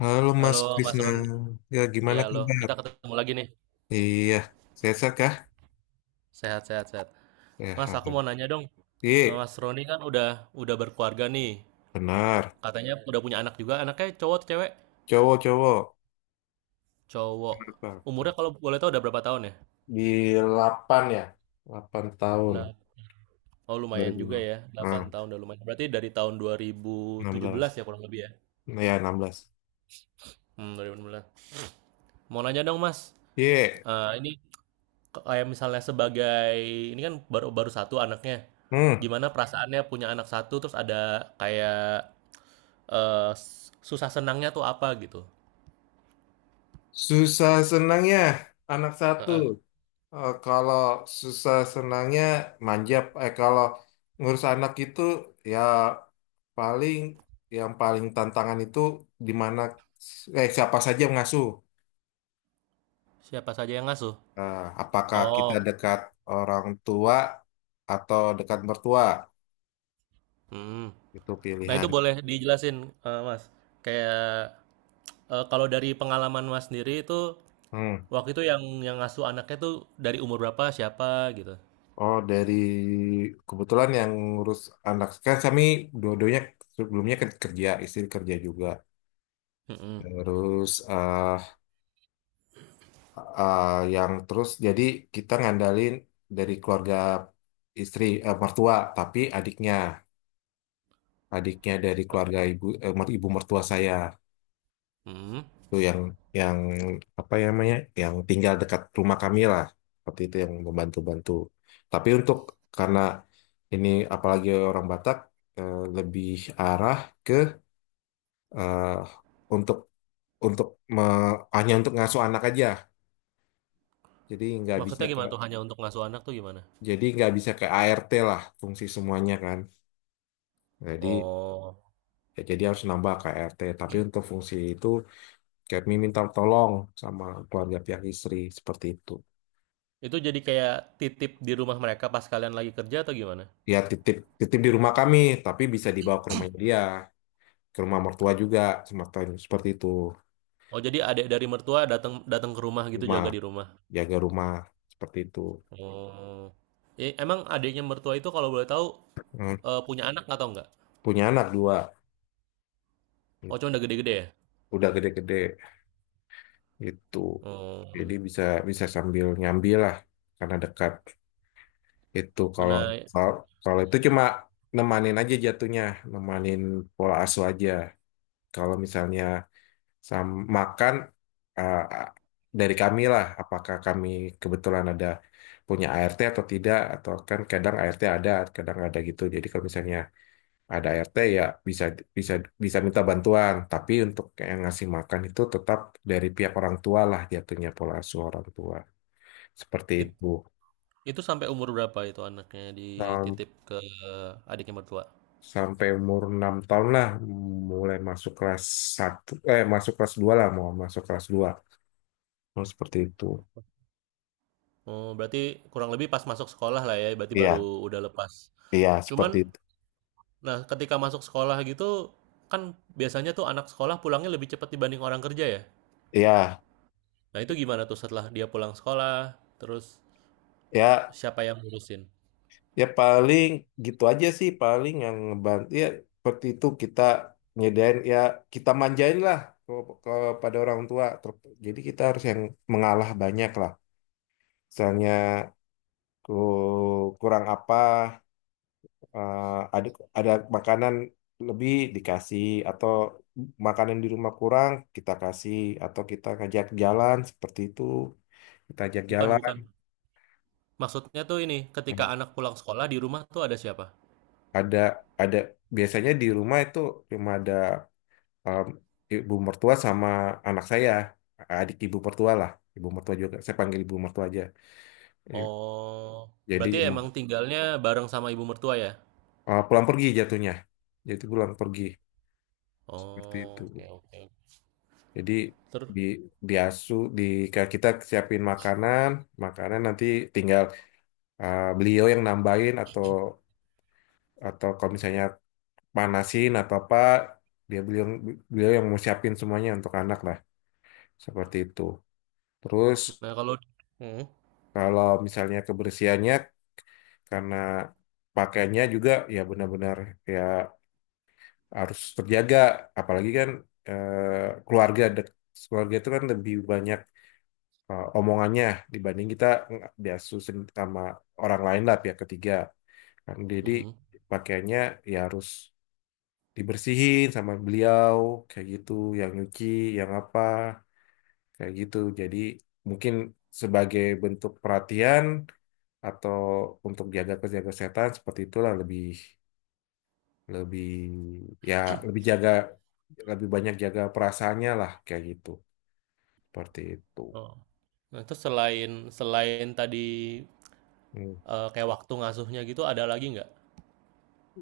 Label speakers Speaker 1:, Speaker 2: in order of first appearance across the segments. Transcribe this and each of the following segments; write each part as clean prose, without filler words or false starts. Speaker 1: Halo
Speaker 2: Halo
Speaker 1: Mas
Speaker 2: Mas
Speaker 1: Krisna,
Speaker 2: Roni,
Speaker 1: ya
Speaker 2: ya
Speaker 1: gimana
Speaker 2: halo,
Speaker 1: kabar?
Speaker 2: kita ketemu lagi nih.
Speaker 1: Iya, sehat-sehat kah?
Speaker 2: Sehat, sehat, sehat. Mas,
Speaker 1: Sehat.
Speaker 2: aku mau nanya dong,
Speaker 1: Iya,
Speaker 2: Mas Roni kan udah berkeluarga nih,
Speaker 1: benar.
Speaker 2: katanya udah punya anak juga, anaknya cowok atau cewek?
Speaker 1: Cowok-cowok.
Speaker 2: Cowok.
Speaker 1: Kenapa?
Speaker 2: Umurnya kalau boleh tahu udah berapa tahun ya?
Speaker 1: Di Delapan ya? 8 tahun.
Speaker 2: Lah, oh lumayan juga
Speaker 1: 2006.
Speaker 2: ya,
Speaker 1: Nah,
Speaker 2: 8 tahun udah lumayan. Berarti dari tahun
Speaker 1: 16.
Speaker 2: 2017 ya kurang lebih ya?
Speaker 1: Nah, ya, 16.
Speaker 2: Hmm, 2016. Mau nanya dong Mas,
Speaker 1: Iya.
Speaker 2: ini kayak misalnya sebagai ini kan baru baru satu anaknya.
Speaker 1: Hmm.
Speaker 2: Gimana perasaannya punya anak satu terus ada kayak susah senangnya tuh apa gitu?
Speaker 1: Susah senangnya anak satu.
Speaker 2: Heeh.
Speaker 1: Kalau susah senangnya manjap. Kalau ngurus anak itu, ya paling paling tantangan itu di mana, siapa saja yang mengasuh.
Speaker 2: Siapa saja yang ngasuh?
Speaker 1: Apakah kita
Speaker 2: Oh,
Speaker 1: dekat orang tua atau dekat mertua?
Speaker 2: hmm.
Speaker 1: Itu
Speaker 2: Nah itu
Speaker 1: pilihan.
Speaker 2: boleh dijelasin, Mas. Kayak kalau dari pengalaman Mas sendiri itu
Speaker 1: Hmm.
Speaker 2: waktu itu yang ngasuh anaknya tuh dari umur berapa, siapa gitu?
Speaker 1: Oh, kebetulan yang ngurus anak kan kami dua-duanya, sebelumnya kan kerja, istri kerja juga.
Speaker 2: Mm. Mm-mm.
Speaker 1: Terus, eh eh, yang terus jadi kita ngandalin dari keluarga istri, mertua, tapi adiknya adiknya dari keluarga ibu, ibu mertua saya
Speaker 2: Mm.
Speaker 1: tuh yang apa ya namanya, yang tinggal dekat rumah kami lah, seperti itu yang membantu-bantu. Tapi untuk, karena ini, apalagi orang Batak, lebih arah ke, eh, untuk untuk hanya untuk ngasuh anak aja. Jadi nggak bisa
Speaker 2: Maksudnya
Speaker 1: ke
Speaker 2: gimana tuh hanya untuk ngasuh anak tuh gimana?
Speaker 1: jadi nggak bisa ke ART lah, fungsi semuanya kan, jadi
Speaker 2: Oh.
Speaker 1: ya jadi harus nambah ke ART, tapi untuk fungsi itu kami minta tolong sama keluarga pihak istri, seperti itu.
Speaker 2: Itu jadi kayak titip di rumah mereka pas kalian lagi kerja atau gimana?
Speaker 1: Ya, titip titip di rumah kami, tapi bisa dibawa ke rumah dia, ke rumah mertua juga, semacam seperti itu.
Speaker 2: Oh, jadi adik dari mertua datang datang ke rumah gitu
Speaker 1: Rumah,
Speaker 2: jaga di rumah.
Speaker 1: jaga rumah, seperti itu.
Speaker 2: Oh. Emang adiknya mertua itu kalau boleh tahu
Speaker 1: Hmm,
Speaker 2: punya anak atau enggak?
Speaker 1: punya anak dua
Speaker 2: Oh, cuma
Speaker 1: gitu.
Speaker 2: udah gede-gede ya?
Speaker 1: Udah gede-gede itu,
Speaker 2: Oh.
Speaker 1: jadi bisa bisa sambil nyambi lah, karena dekat. Itu kalau
Speaker 2: Nah,
Speaker 1: kalau kalau itu cuma nemanin aja jatuhnya, nemanin pola asuh aja. Kalau misalnya sama makan, eh, dari kami lah, apakah kami kebetulan ada punya ART atau tidak, atau kan kadang ART ada, kadang nggak ada gitu. Jadi kalau misalnya ada ART, ya bisa bisa bisa minta bantuan, tapi untuk yang ngasih makan itu tetap dari pihak orang tua lah, jatuhnya pola asuh orang tua. Seperti
Speaker 2: it-
Speaker 1: itu.
Speaker 2: itu sampai umur berapa itu anaknya dititip ke adiknya mertua?
Speaker 1: Sampai umur 6 tahun lah, mulai masuk kelas satu, eh, masuk kelas 2 lah, mau masuk kelas 2, oh, seperti itu.
Speaker 2: Oh, berarti kurang lebih pas masuk sekolah lah ya, berarti baru
Speaker 1: Iya,
Speaker 2: udah lepas.
Speaker 1: iya,
Speaker 2: Cuman,
Speaker 1: seperti itu.
Speaker 2: nah ketika masuk sekolah gitu, kan biasanya tuh anak sekolah pulangnya lebih cepat dibanding orang kerja ya.
Speaker 1: Iya.
Speaker 2: Nah, itu gimana tuh setelah dia pulang sekolah, terus
Speaker 1: Ya,
Speaker 2: siapa yang ngurusin?
Speaker 1: ya, paling gitu aja sih, paling yang ngebantu ya, seperti itu, kita nyedain ya, kita manjain lah ke- kepada orang tua. Jadi kita harus yang mengalah banyak lah, misalnya kurang apa, eh, ada ada makanan lebih dikasih, atau makanan di rumah kurang kita kasih, atau kita ngajak jalan seperti itu, kita ajak
Speaker 2: Bukan,
Speaker 1: jalan.
Speaker 2: bukan. Maksudnya tuh ini, ketika
Speaker 1: Nah,
Speaker 2: anak pulang sekolah di rumah tuh ada siapa?
Speaker 1: ada ada biasanya di rumah itu cuma ada, em, ibu mertua sama anak saya, adik ibu mertua lah, ibu mertua juga saya panggil ibu mertua aja. I-
Speaker 2: Oh,
Speaker 1: jadi,
Speaker 2: berarti emang tinggalnya bareng sama ibu mertua ya?
Speaker 1: pulang pergi jatuhnya, jadi pulang pergi, seperti
Speaker 2: Oh,
Speaker 1: itu.
Speaker 2: oke, oke.
Speaker 1: Jadi
Speaker 2: Terus,
Speaker 1: di diasu di kayak kita siapin makanan, makanan nanti tinggal beliau yang nambahin, atau kalau misalnya panasin atau apa, dia beliau beliau yang mau siapin semuanya untuk anak lah, seperti itu. Terus
Speaker 2: nah kalau, hmm,
Speaker 1: kalau misalnya kebersihannya, karena pakainya juga ya benar-benar, ya harus terjaga, apalagi kan eh, keluarga dek- keluarga itu kan lebih banyak omongannya dibanding kita biasus sama orang lain lah, pihak ketiga kan, jadi
Speaker 2: hmm,
Speaker 1: pakaiannya ya harus dibersihin sama beliau, kayak gitu, yang nyuci, yang apa, kayak gitu. Jadi mungkin sebagai bentuk perhatian, atau untuk jaga jaga kesehatan seperti itulah, lebih lebih ya lebih jaga, lebih banyak jaga perasaannya lah, kayak gitu, seperti itu.
Speaker 2: oh. Nah, terus selain selain tadi
Speaker 1: Hmm.
Speaker 2: kayak waktu ngasuhnya gitu, ada lagi nggak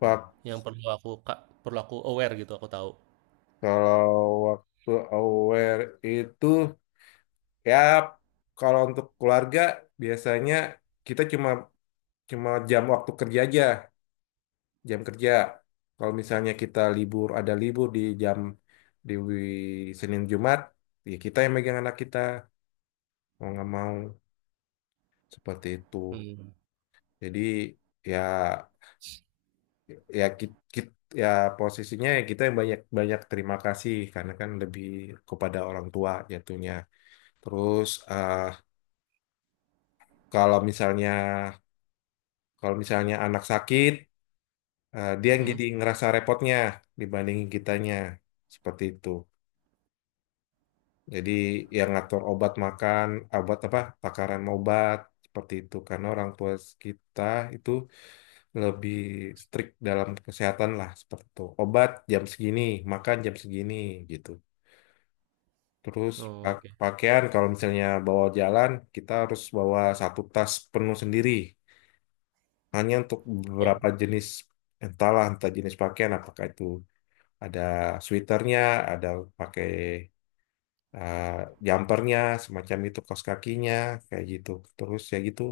Speaker 1: Pak.
Speaker 2: yang perlu aku aware gitu, aku tahu.
Speaker 1: Kalau waktu aware itu, ya kalau untuk keluarga, biasanya kita cuma cuma jam waktu kerja aja, jam kerja. Kalau misalnya kita libur, ada libur di jam, Senin Jumat, ya kita yang megang anak kita, mau nggak mau, seperti itu.
Speaker 2: Hmm,
Speaker 1: Jadi ya, ya ki- ki- ya posisinya, ya kita yang banyak banyak terima kasih, karena kan lebih kepada orang tua jatuhnya. Terus, Kalau misalnya kalau misalnya anak sakit, dia
Speaker 2: hmm,
Speaker 1: yang
Speaker 2: hmm.
Speaker 1: jadi ngerasa repotnya dibandingin kitanya. Seperti itu. Jadi yang ngatur obat makan, obat apa, takaran obat, seperti itu. Karena orang tua kita itu lebih strict dalam kesehatan lah, seperti itu. Obat jam segini, makan jam segini, gitu. Terus
Speaker 2: Oh, oke.
Speaker 1: pakaian, kalau misalnya bawa jalan, kita harus bawa satu tas penuh sendiri. Hanya untuk
Speaker 2: Oh,
Speaker 1: beberapa jenis, entahlah, entah jenis pakaian, apakah itu ada sweaternya, ada pakai eh, jumpernya, semacam itu kaos kakinya, kayak gitu. Terus ya gitu,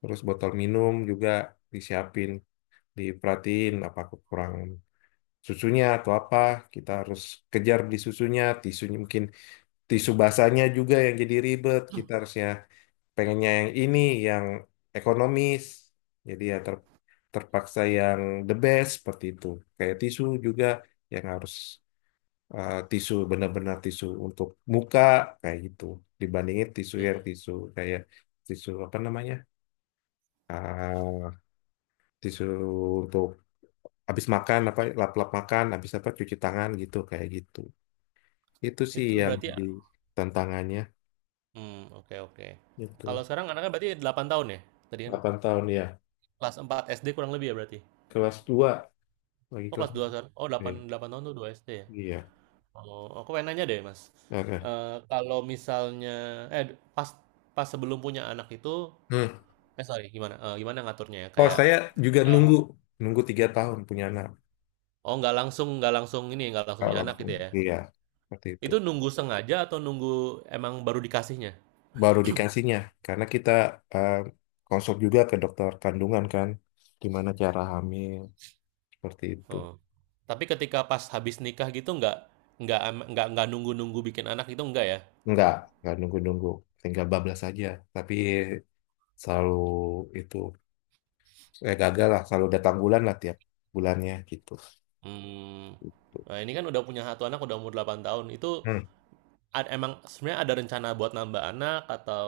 Speaker 1: terus botol minum juga disiapin, diperhatiin apa kekurangan susunya atau apa, kita harus kejar beli susunya. Tisunya mungkin, tisu basahnya juga yang jadi ribet, kita harusnya pengennya yang ini, yang ekonomis, jadi ya terpaksa yang the best, seperti itu. Kayak tisu juga yang harus, tisu benar-benar tisu untuk muka, kayak gitu, dibandingin tisu yang tisu, kayak tisu apa namanya, ah tisu untuk habis makan apa, lap-lap makan habis apa cuci tangan gitu, kayak gitu, itu sih
Speaker 2: itu
Speaker 1: yang
Speaker 2: berarti.
Speaker 1: jadi tantangannya
Speaker 2: Hmm, oke, oke. Kalau
Speaker 1: itu.
Speaker 2: sekarang anaknya berarti 8 tahun ya? Tadi kan
Speaker 1: 8 tahun ya,
Speaker 2: kelas 4 SD kurang lebih ya berarti?
Speaker 1: kelas dua, lagi
Speaker 2: Oh,
Speaker 1: kelas
Speaker 2: kelas 2 sekarang? Oh, 8
Speaker 1: iya,
Speaker 2: 8 tahun tuh 2 SD ya?
Speaker 1: iya.
Speaker 2: Oh, aku pengen nanya deh Mas,
Speaker 1: Oke.
Speaker 2: kalau misalnya eh, pas pas sebelum punya anak itu
Speaker 1: Hmm.
Speaker 2: sorry gimana, gimana ngaturnya ya?
Speaker 1: Kalau
Speaker 2: Kayak,
Speaker 1: saya juga
Speaker 2: eee,
Speaker 1: nunggu 3 tahun punya anak.
Speaker 2: oh, nggak langsung
Speaker 1: Ah,
Speaker 2: punya anak
Speaker 1: langsung,
Speaker 2: gitu ya?
Speaker 1: iya, seperti itu.
Speaker 2: Itu nunggu sengaja atau nunggu emang baru dikasihnya?
Speaker 1: Baru dikasihnya, karena kita eh, konsul juga ke dokter kandungan kan, gimana cara hamil, seperti itu.
Speaker 2: Oh. Tapi ketika pas habis nikah gitu nggak ama nggak nunggu-nunggu bikin anak gitu enggak ya?
Speaker 1: Enggak, enggak nunggu-nunggu, tinggal bablas aja. Tapi selalu itu, saya gagal lah, selalu datang bulan lah tiap bulannya gitu.
Speaker 2: Mmm, nah ini kan udah punya satu anak udah umur 8 tahun, itu
Speaker 1: Hmm.
Speaker 2: emang sebenarnya ada rencana buat nambah anak atau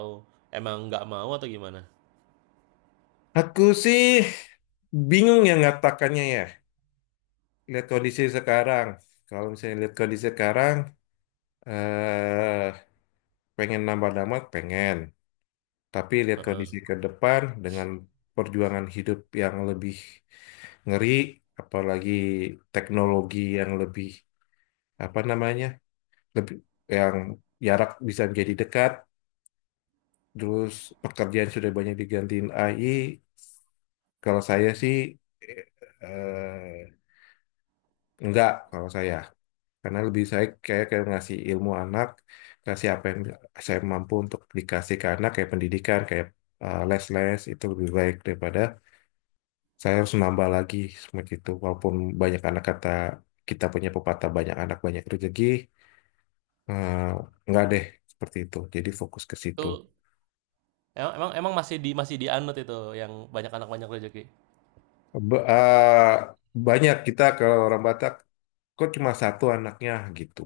Speaker 2: emang nggak mau atau gimana?
Speaker 1: Aku sih bingung ya ngatakannya ya, lihat kondisi sekarang. Kalau misalnya lihat kondisi sekarang, eh pengen nambah nama, pengen. Tapi lihat
Speaker 2: Heeh,
Speaker 1: kondisi ke depan dengan perjuangan hidup yang lebih ngeri, apalagi teknologi yang lebih apa namanya, lebih yang jarak bisa menjadi dekat. Terus pekerjaan sudah banyak digantiin AI. Kalau saya sih, eh, eh, enggak, kalau saya. Karena lebih saya kayak kayak ngasih ilmu anak, kasih apa yang saya mampu untuk dikasih ke anak, kayak pendidikan, kayak les-les, itu lebih baik daripada saya harus nambah lagi, seperti itu. Walaupun banyak anak, kata kita punya pepatah banyak anak banyak rezeki, eh, enggak deh, seperti itu. Jadi fokus ke
Speaker 2: itu
Speaker 1: situ.
Speaker 2: emang emang emang masih dianut itu yang banyak anak banyak rezeki?
Speaker 1: Ba- eh, Banyak kita, kalau orang Batak, kok cuma satu anaknya gitu,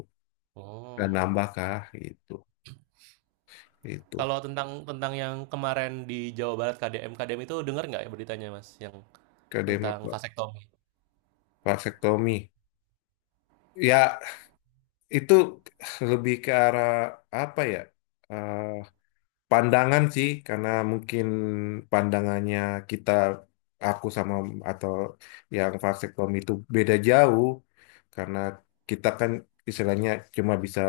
Speaker 1: dan
Speaker 2: Oh,
Speaker 1: nambah kah gitu, itu.
Speaker 2: kalau tentang tentang yang kemarin di Jawa Barat KDM KDM itu dengar nggak ya beritanya, Mas, yang
Speaker 1: Kedema
Speaker 2: tentang
Speaker 1: pak.
Speaker 2: vasektomi?
Speaker 1: Vasektomi ya, itu lebih ke arah apa ya? eh, Pandangan sih, karena mungkin pandangannya kita, aku sama atau yang vasektomi itu beda jauh, karena kita kan istilahnya cuma bisa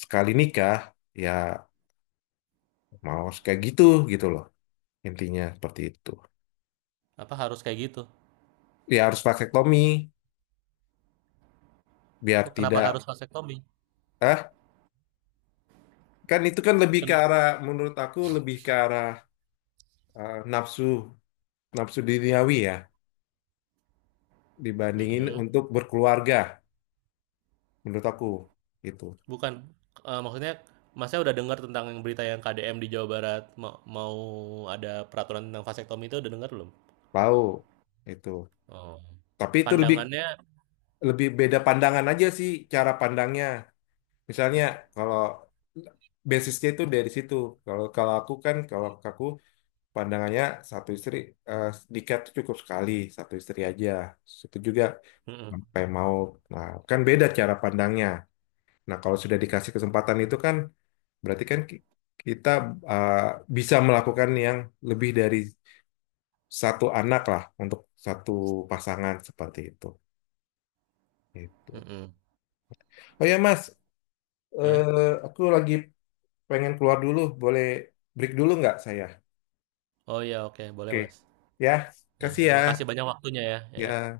Speaker 1: sekali nikah, ya mau kayak gitu gitu loh, intinya seperti itu.
Speaker 2: Apa harus kayak gitu?
Speaker 1: Ya harus vasektomi
Speaker 2: Kok
Speaker 1: biar
Speaker 2: kenapa
Speaker 1: tidak,
Speaker 2: harus vasektomi?
Speaker 1: ah kan itu kan lebih ke
Speaker 2: Ken
Speaker 1: arah, menurut aku lebih ke arah, nafsu nafsu duniawi ya, dibandingin
Speaker 2: mhm.
Speaker 1: untuk berkeluarga, menurut aku gitu.
Speaker 2: Bukan, maksudnya Masnya udah dengar tentang yang berita yang KDM di Jawa Barat mau ada peraturan tentang vasektomi itu udah dengar belum?
Speaker 1: Tahu itu,
Speaker 2: Oh.
Speaker 1: tapi itu lebih
Speaker 2: Pandangannya.
Speaker 1: lebih beda pandangan aja sih cara pandangnya. Misalnya kalau basisnya itu dari situ, kalau kalau aku kan kalau aku pandangannya satu istri, eh, nikah tuh cukup sekali, satu istri aja, itu juga
Speaker 2: Mhm.
Speaker 1: sampai mau. Nah kan beda cara pandangnya. Nah kalau sudah dikasih kesempatan itu kan, berarti kan kita, eh, bisa melakukan yang lebih dari satu anak lah untuk satu pasangan, seperti itu. Itu.
Speaker 2: Mhm.
Speaker 1: Oh ya Mas,
Speaker 2: Iya?
Speaker 1: aku lagi pengen keluar dulu. Boleh break dulu nggak saya?
Speaker 2: Oh, ya, oke boleh
Speaker 1: Oke.
Speaker 2: Mas.
Speaker 1: Ya,
Speaker 2: Ya,
Speaker 1: kasih ya.
Speaker 2: terima kasih banyak waktunya ya, iya.
Speaker 1: Ya.